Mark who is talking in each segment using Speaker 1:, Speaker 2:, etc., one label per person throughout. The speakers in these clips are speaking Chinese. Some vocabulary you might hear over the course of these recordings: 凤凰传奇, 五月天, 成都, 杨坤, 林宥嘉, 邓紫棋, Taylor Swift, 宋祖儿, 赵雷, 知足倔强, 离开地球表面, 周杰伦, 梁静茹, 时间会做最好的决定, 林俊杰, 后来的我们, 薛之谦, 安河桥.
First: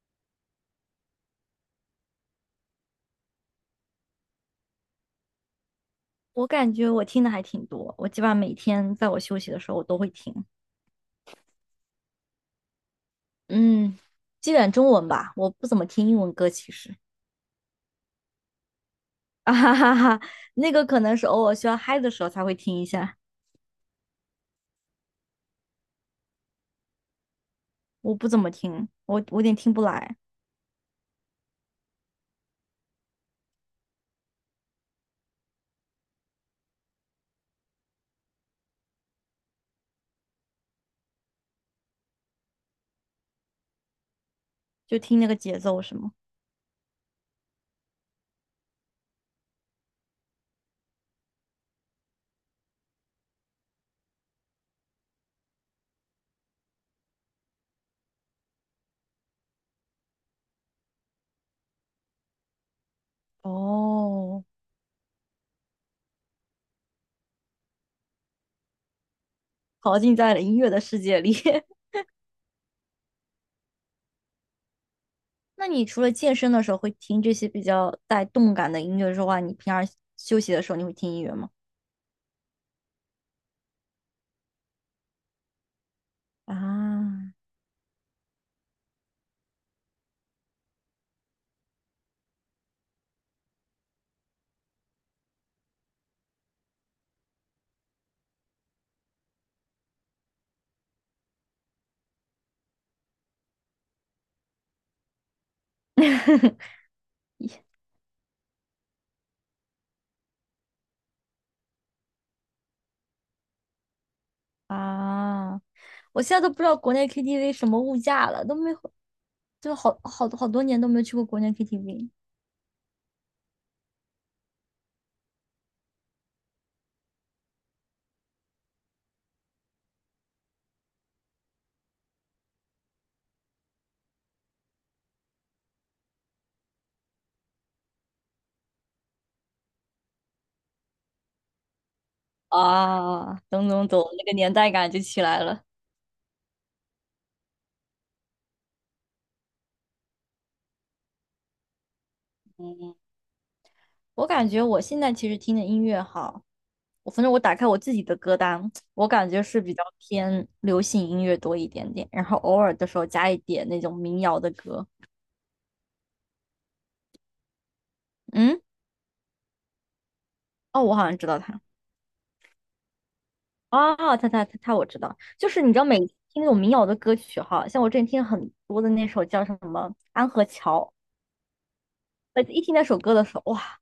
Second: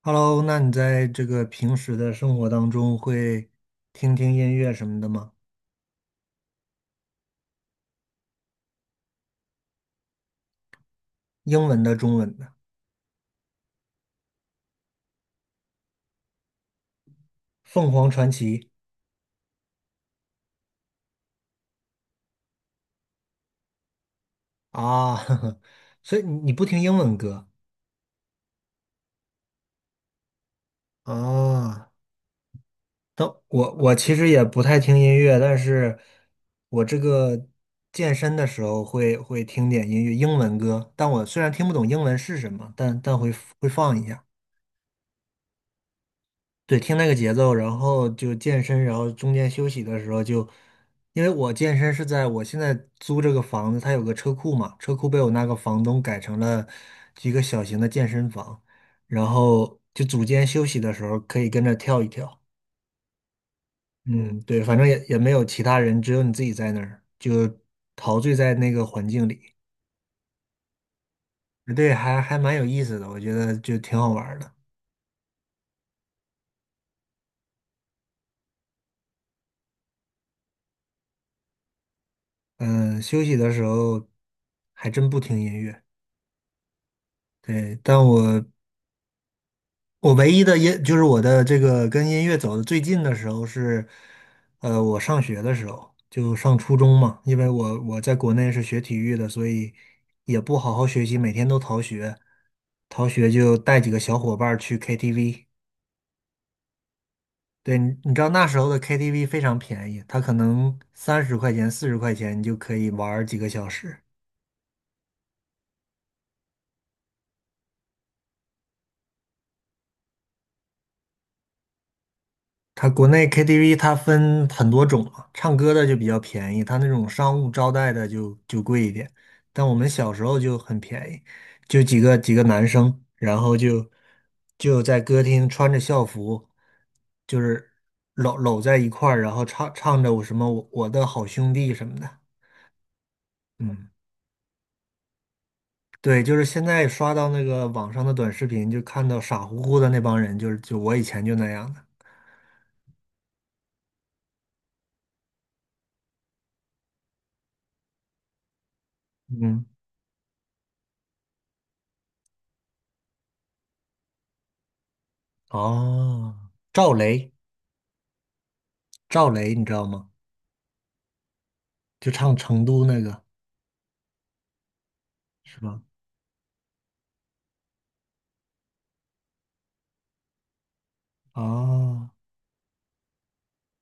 Speaker 1: Hello，那你在这个平时的生活当中会听听音乐什么的吗？
Speaker 2: 我感觉我听的还挺多，我基本上每天在我休息的时候我都会听，
Speaker 1: 英文的、中文的，
Speaker 2: 嗯，基本中文吧，我不怎么听英文歌，其实。
Speaker 1: 凤凰传奇
Speaker 2: 啊哈哈哈，那个可能是偶尔需要嗨的时候才会听一下，
Speaker 1: 啊，呵呵，所以你不听英文歌
Speaker 2: 我不怎么听，我有点听不来，
Speaker 1: 啊？但我其实也不太听音乐，但是我这个健身的时候会听点音乐，英文歌。但我虽然听不懂英文是什么，但会放一下。
Speaker 2: 就听那个节奏是吗？
Speaker 1: 对，听那个节奏，然后就健身，然后中间休息的时候就，因为我健身是在我现在租这个房子，它有个车库嘛，车库被我那个房东改成了一个小型的健身房，然后就组间休息的时候可以跟着跳一跳。嗯，
Speaker 2: 哦
Speaker 1: 对，反正也没有其他人，只有你自己在那儿，就陶醉在那个环境里。
Speaker 2: 陶浸在了音乐的世界里。
Speaker 1: 对，还蛮有意思的，我觉得就挺好玩儿的。
Speaker 2: 那你除了健身的时候会听这些比较带动感的音乐之外，你平常休息的时候你会听音乐吗？
Speaker 1: 嗯，休息的时候还真不听音乐。
Speaker 2: 啊，
Speaker 1: 对，但我唯一的音就是我的这个跟音乐走的最近的时候是，我上学的时候就上初中嘛，因为我在国内是学体育的，所以也不好好学习，每天都逃学，逃学就带几个小伙伴儿去 KTV。对，你知道那时候的 KTV 非常便宜，它可能30块钱、40块钱你就可以玩儿几个小时。
Speaker 2: 啊，我现在都不知道国内 KTV 什么物价了，都没回就好好多好多年都没去过国内 KTV。
Speaker 1: 它国内 KTV 它分很多种啊，唱歌的就比较便宜，它那种商务招待的就贵一点。但我们小时候就很便宜，就几个男生，然后就在歌厅穿着校服，就是搂在一块儿，然后唱着我什么我的好兄弟什么的。
Speaker 2: 啊，懂懂
Speaker 1: 嗯，
Speaker 2: 懂，那个年代感就起来了。
Speaker 1: 对，就是现在刷到那个网上的短视频，就看到傻乎乎的那帮人，就是就我以前就那样的。
Speaker 2: 我感觉我现在其实听的音乐哈，我反正我打开我自己的歌单，我感觉是
Speaker 1: 嗯，
Speaker 2: 比较偏流行音乐多一点点，然后偶尔的时候加一点那种民谣的歌。
Speaker 1: 哦，赵雷。
Speaker 2: 嗯，
Speaker 1: 赵雷，你知道吗？
Speaker 2: 哦，我好像知道他。
Speaker 1: 就唱《成都》那个，
Speaker 2: 哦，他，我知道，就
Speaker 1: 是
Speaker 2: 是你知
Speaker 1: 吧？
Speaker 2: 道，每次听那种民谣的歌曲哈，像我之前听很多的那首叫什么《安河桥》，
Speaker 1: 啊，
Speaker 2: 一听那首歌的时候，哇，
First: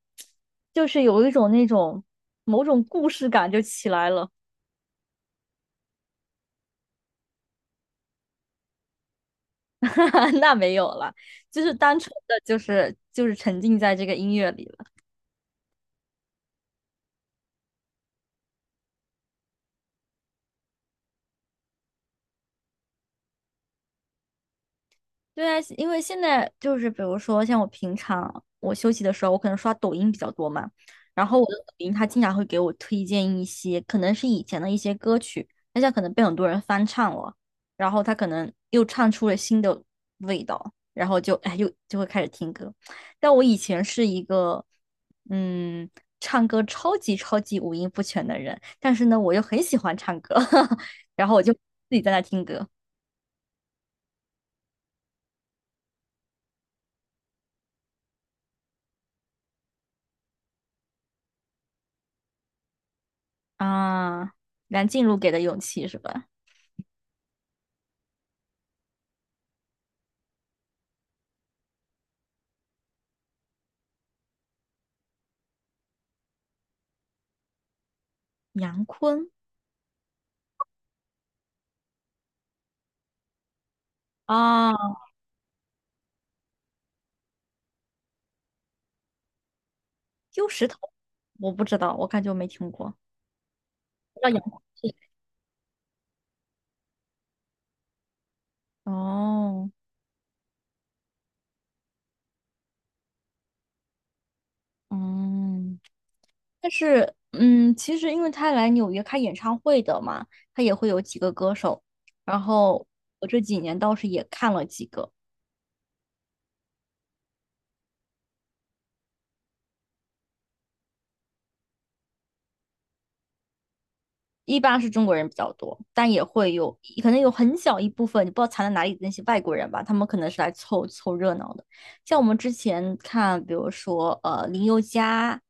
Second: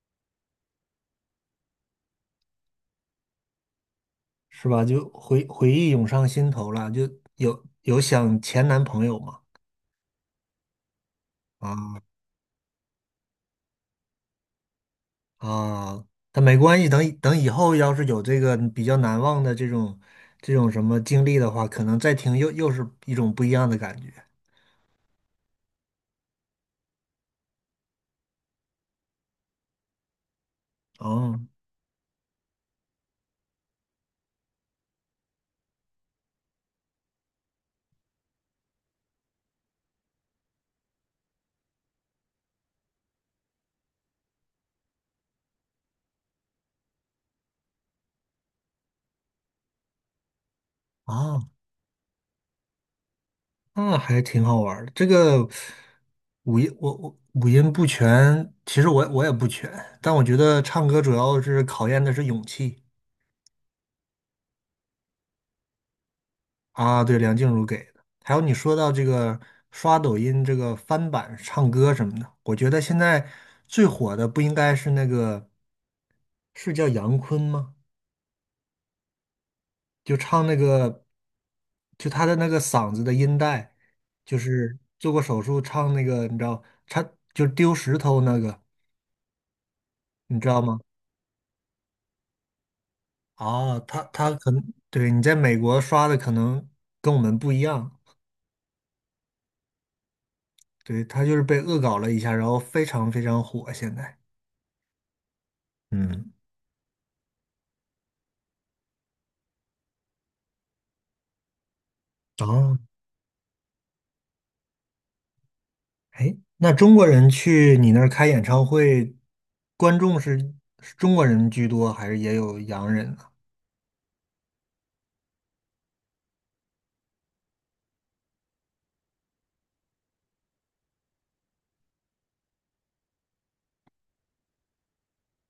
Speaker 2: 就是有一种那种某种故事感就起来了。
Speaker 1: 是吧？就回忆涌上心头了，就有想前男朋友嘛？
Speaker 2: 那没有了，就是单
Speaker 1: 啊
Speaker 2: 纯的就是沉浸在这个音乐里了。
Speaker 1: 啊，但没关系，等以后要是有这个比较难忘的这种什么经历的话，可能再听又是一种不一样的感觉。
Speaker 2: 对啊，因为现在就是比如说像我平常我休息的时候，我可能刷抖音比较多嘛，然
Speaker 1: 哦
Speaker 2: 后我的抖音它经常会给我推荐一些可能是以前的一些歌曲，但现在可能被很多人翻唱了，然后它可能又唱出了新的味道，然后就哎又就会开始听歌。但我以前是一个嗯唱歌超级超级五音不全的人，但是呢我又很喜欢唱歌，然后我
Speaker 1: 啊，
Speaker 2: 就自己在那听歌。
Speaker 1: 那还挺好玩儿的。这个五音我五音不全，其实我也不全，但我觉得唱歌主要是考验的是勇气。
Speaker 2: 啊，梁静茹给的勇气是吧？
Speaker 1: 啊，对，梁静茹给的。还有你说到这个刷抖音这个翻版唱歌什么的，我觉得现在最火的不应该是那个，是叫杨坤吗？
Speaker 2: 杨坤
Speaker 1: 就唱那个，就他的那个嗓子的音带，就是
Speaker 2: 啊，
Speaker 1: 做过手术唱那个，你知道，他就丢石头那个，你知
Speaker 2: 丢
Speaker 1: 道
Speaker 2: 石
Speaker 1: 吗？
Speaker 2: 头，我不知道，我感觉我没听过。
Speaker 1: 啊，他
Speaker 2: 叫
Speaker 1: 他
Speaker 2: 杨
Speaker 1: 可
Speaker 2: 坤
Speaker 1: 能
Speaker 2: 是谁
Speaker 1: 对你在美国刷的可能跟我们不一样，
Speaker 2: 哦，
Speaker 1: 对，他就是被恶搞了一下，然后非常非常火现在。
Speaker 2: 嗯，
Speaker 1: 嗯。
Speaker 2: 但是其实因为他来纽约开演唱会的嘛，他也会有几个歌手，然
Speaker 1: 哦，
Speaker 2: 后我这几年倒是也看了几个。
Speaker 1: 哎，那中国人去你那儿开演唱会，观众是中国人居多，还是也有洋人呢？
Speaker 2: 一般是中国人比较多，但也会有，可能有很小一部分，你不知道藏在哪里的那些外国人吧，他们可能是来凑凑热闹的。像我们之前看，比如说林宥嘉，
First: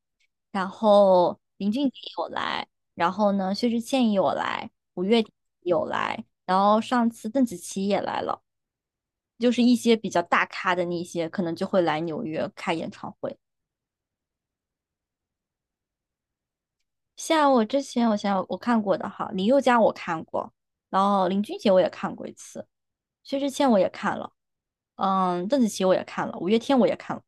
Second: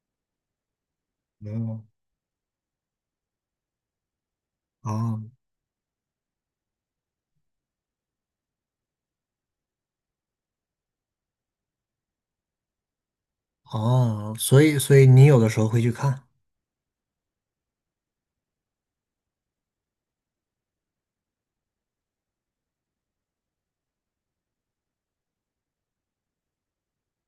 Speaker 2: 然后林
Speaker 1: 哦，
Speaker 2: 俊杰有来，然后呢薛之谦也有来，五
Speaker 1: 哦，
Speaker 2: 月天也有来，然后上次邓紫棋也来了，就是一些比较大咖的那些，可能就会来纽约开演唱会。
Speaker 1: 哦，所以你有的时候会去看，
Speaker 2: 像我之前，我想想我看过的哈，林宥嘉我看过，然后林俊杰我也看过一次。薛之谦我也看了，嗯，邓紫棋我也看了，五月天我也看了。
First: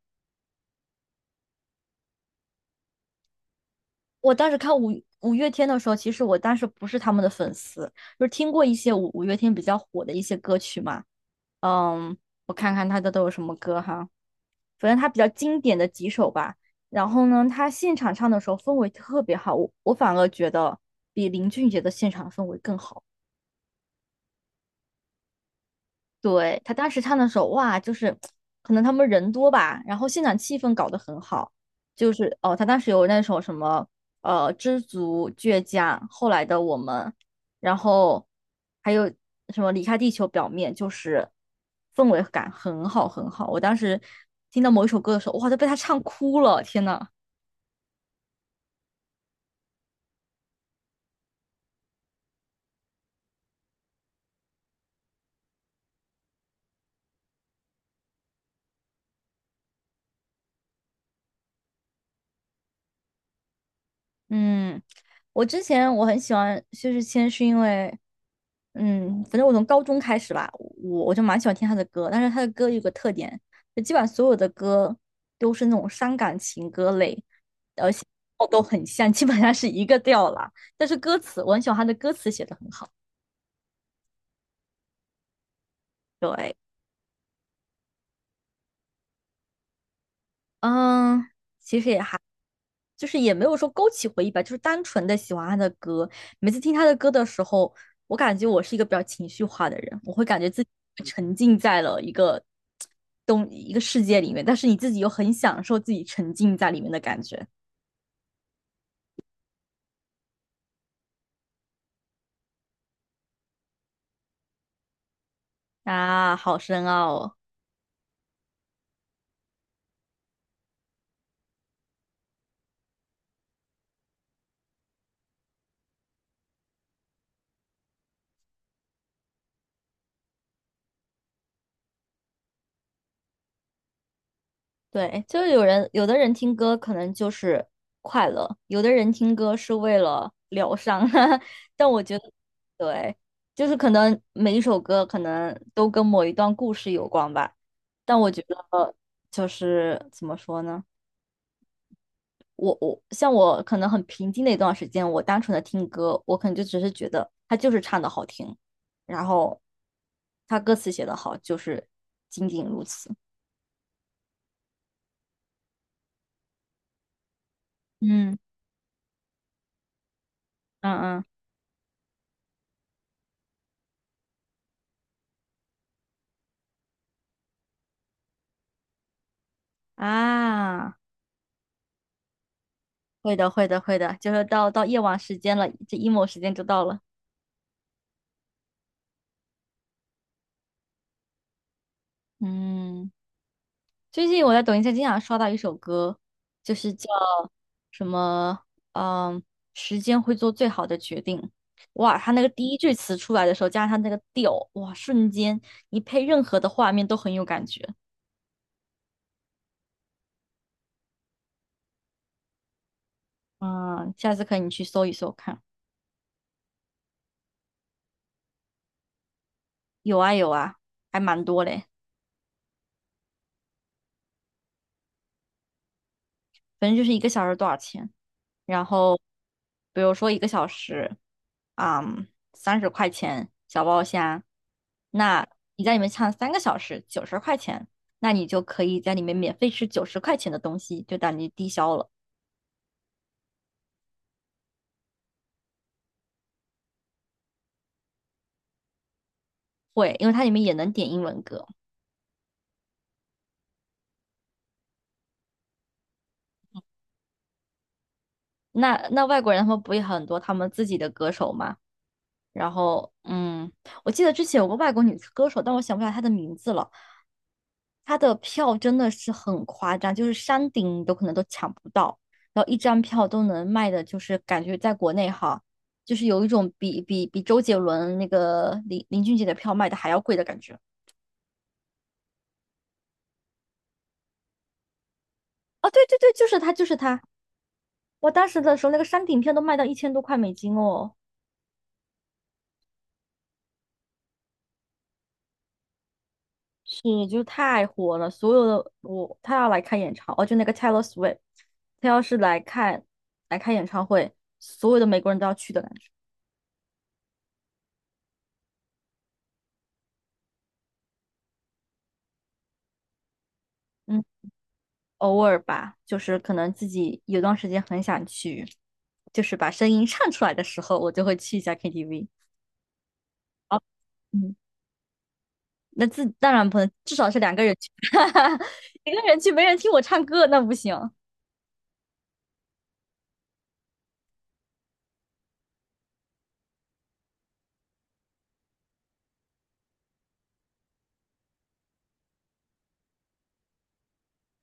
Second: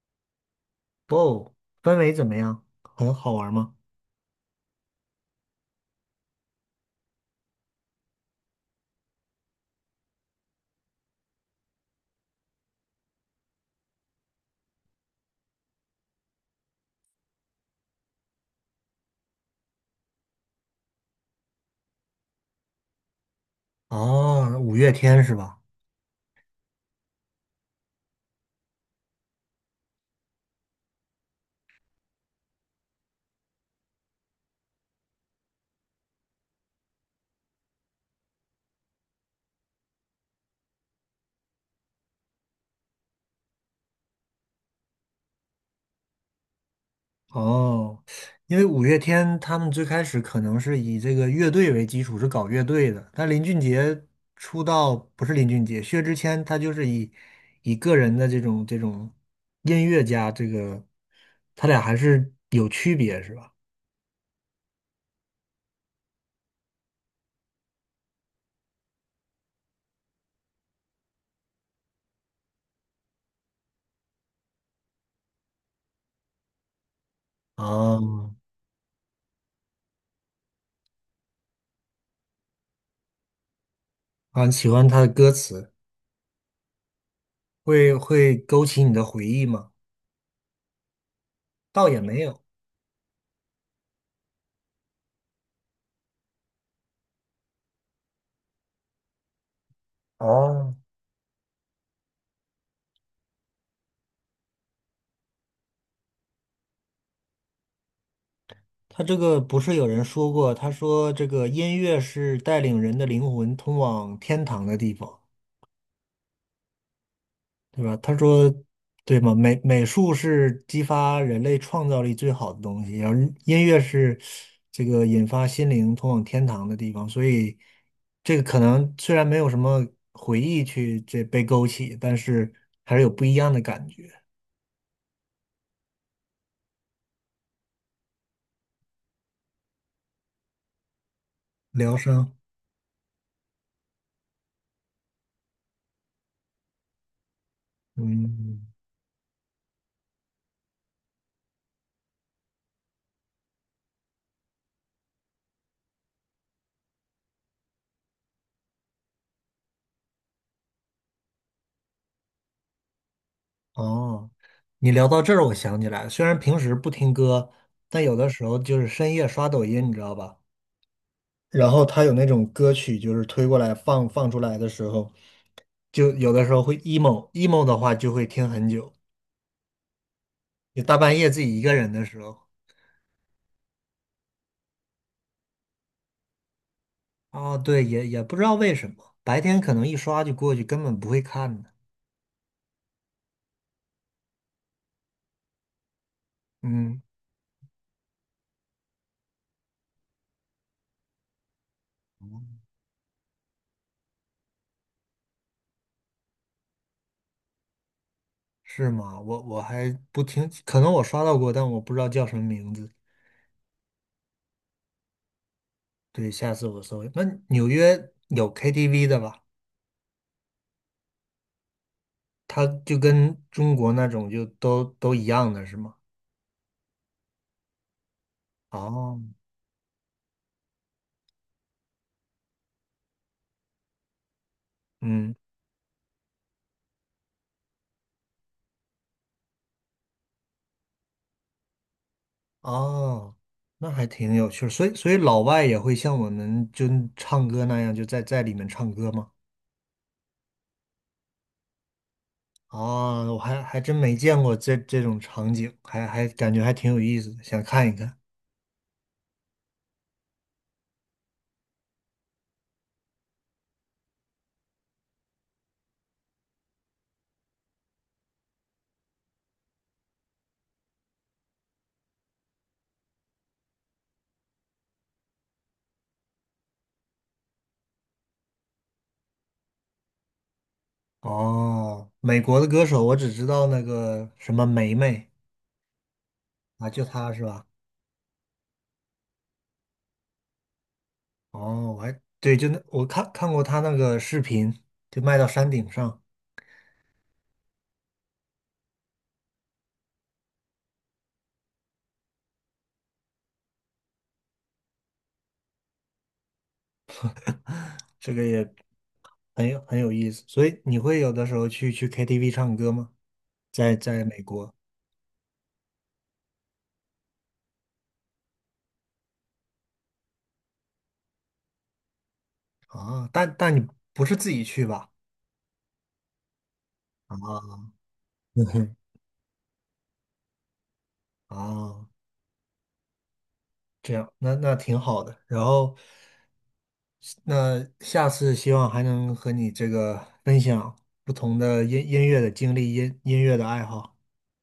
Speaker 1: 哦，氛围怎么样？很好玩吗？
Speaker 2: 我当时看五月天的时候，其实我当时不是他们的粉丝，就是听过一些五月天比较火的一些歌曲嘛。嗯，我看看他的都有什么歌哈，反正他比较经典的几首吧。然后呢，他现场唱的时候氛围特别好，我反而觉得比林俊杰的现场氛围更好。
Speaker 1: 哦，五月天是吧？
Speaker 2: 对，他当时唱的时候，哇，就是可能他们人多吧，然后现场气氛搞得很好，就是哦，他当时有那首什么《知足倔强》，后来的我们，然后还有什么离开地球表面，就是氛围感很好很好。我当时听到某一首歌的时候，哇，都被他唱哭了，天呐！
Speaker 1: 哦，因为五月天他们最开始可能是以这个乐队为基础，是搞乐队的。但林俊杰出道不是林俊杰，薛之谦他就是以个人的这种音乐家，这个他俩还是有区别，是吧？
Speaker 2: 嗯，我之前我很喜欢薛之谦，是因为，嗯，反正我从高中开始吧，我就蛮喜欢听他的歌，但是他的歌有个特点，就基本上所有的歌都是那种伤感情歌类，
Speaker 1: 哦，
Speaker 2: 哦，都很像，基本上是一个调啦。但是歌词，我很喜欢他的歌词写的很好。
Speaker 1: 啊，喜欢他的歌词，
Speaker 2: 对，
Speaker 1: 会勾起你的回忆吗？
Speaker 2: 嗯。
Speaker 1: 倒也没有。
Speaker 2: 就是也没有说勾起回忆吧，就是单纯的喜欢他的歌。每次听他的歌的时候，我感觉我是一个比较情绪化的人，我会感觉自己
Speaker 1: 哦，
Speaker 2: 沉浸在了一个东一个世界里面，但是你自己又很享受自己沉浸在里面的感觉。
Speaker 1: 他这个不是有人说过，他说这个音乐是带领人的灵魂通往天堂的地方。
Speaker 2: 啊，好深奥哦。
Speaker 1: 对吧？他说，对吗？美术是激发人类创造力最好的东西，然后音乐是这个引发心灵通往天堂的地方，所以这个可能虽然没有什么回忆去这被勾起，但是还是有不一样的感觉。
Speaker 2: 对，就是有人，有的人听歌可能就是快乐，有的人听歌是为了疗伤，但
Speaker 1: 疗
Speaker 2: 我觉得，
Speaker 1: 伤，
Speaker 2: 对，就是可能每一首歌可能都跟某一段故事有关吧，但我觉
Speaker 1: 嗯，
Speaker 2: 得就是怎么说呢，像我可能很平静的一段时间，我单纯的听歌，我可能就只是觉得他就是唱的好听，然后他歌词写的好，就是仅仅如此。
Speaker 1: 哦，你聊到这儿，我想起来了，虽然平时不听歌，但有的
Speaker 2: 嗯
Speaker 1: 时候就是深夜刷抖音，你知道吧？
Speaker 2: 嗯嗯
Speaker 1: 然后他有那种歌曲，就是推过来放出来的时候，就有的时候会 emo emo 的话，就会听很久。就大
Speaker 2: 啊。
Speaker 1: 半夜自己一个人的时候，
Speaker 2: 会的，会的，会的，就是到夜晚时间了，这 emo 时间就到了。
Speaker 1: 哦，对，也不知道为什么，白天可能一刷就过去，根本不会看的。
Speaker 2: 嗯，最近我在抖音上经常刷到一首歌，就是
Speaker 1: 嗯，
Speaker 2: 叫什么，嗯，时间会做最好的决定。哇，他那个第一句词出来的时候，加上他那个调，哇，瞬间你配任何的画面都很有感觉。
Speaker 1: 是吗？我还不听，可能我刷到过，但我不知道叫什么名字。
Speaker 2: 嗯，下次可以你去搜一搜看，
Speaker 1: 对，下次我搜一下那纽约有 KTV 的吧？
Speaker 2: 有啊有啊，还蛮多嘞。
Speaker 1: 它就跟中国那种就都一样的是吗？
Speaker 2: 反正就是一个小时多少钱。然后
Speaker 1: 哦，
Speaker 2: 比如说一个小时，嗯，30块钱小包虾，
Speaker 1: 嗯。
Speaker 2: 那你在里面唱3个小时，九十块钱，那你就可以在里面免费吃九十块钱的东西，就等于低消了。
Speaker 1: 哦，那还挺有趣儿所以老外也会像我们就唱歌那样，就在里面唱歌吗？
Speaker 2: 会，因为它里面也能点英文歌。
Speaker 1: 啊，我还真没见过这种场景，还感觉还挺有意思的，想看一看。
Speaker 2: 那外国人他们不也很多他们自己的歌手吗？然后，我记得之前有个外国女歌手，但我想不起来她的名字了。她的票真的是很夸张，就是山顶都可能都抢不到，然后一张票都能卖的，就是感觉在国内哈，就是有一种比周杰伦那个林俊杰的票卖的还要贵的感觉。
Speaker 1: 哦，美国的歌手我只知道那个什么梅梅
Speaker 2: 哦，对对对，就是他，就
Speaker 1: 啊，
Speaker 2: 是
Speaker 1: 就
Speaker 2: 他。
Speaker 1: 她是吧？
Speaker 2: 我当时的时候，那个山顶票都卖到1000多块美金哦。
Speaker 1: 哦，我还对，就那我看过她那个视频，就卖到山顶上，
Speaker 2: 是，就是太火了，所有的我他要来开演唱，哦，就那个 Taylor Swift，他要是来开演唱会，所有的美国人都要去的感觉。
Speaker 1: 这个也很有意思。所以你会有的时候去 KTV 唱歌吗？在
Speaker 2: 嗯，
Speaker 1: 美国。
Speaker 2: 偶尔吧，就是可能自己有段时间很想去，就是把声音唱出来的时候，我就会去一下 KTV。
Speaker 1: 啊，但
Speaker 2: 哦，
Speaker 1: 你不是自
Speaker 2: 嗯，
Speaker 1: 己去吧？
Speaker 2: 那自当然不能，至少是
Speaker 1: 啊，
Speaker 2: 2个人去，
Speaker 1: 嗯哼，
Speaker 2: 一个人去没人听我唱歌，那不行。
Speaker 1: 啊，这样，那挺好的。然后，那下次希望还能和你这个分享不同的音乐的经历、音乐的爱好。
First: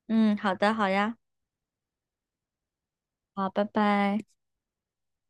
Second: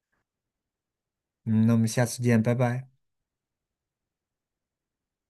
Speaker 2: 嗯，好的，好呀，
Speaker 1: 嗯，那我们下次见，拜拜。
Speaker 2: 好，拜拜。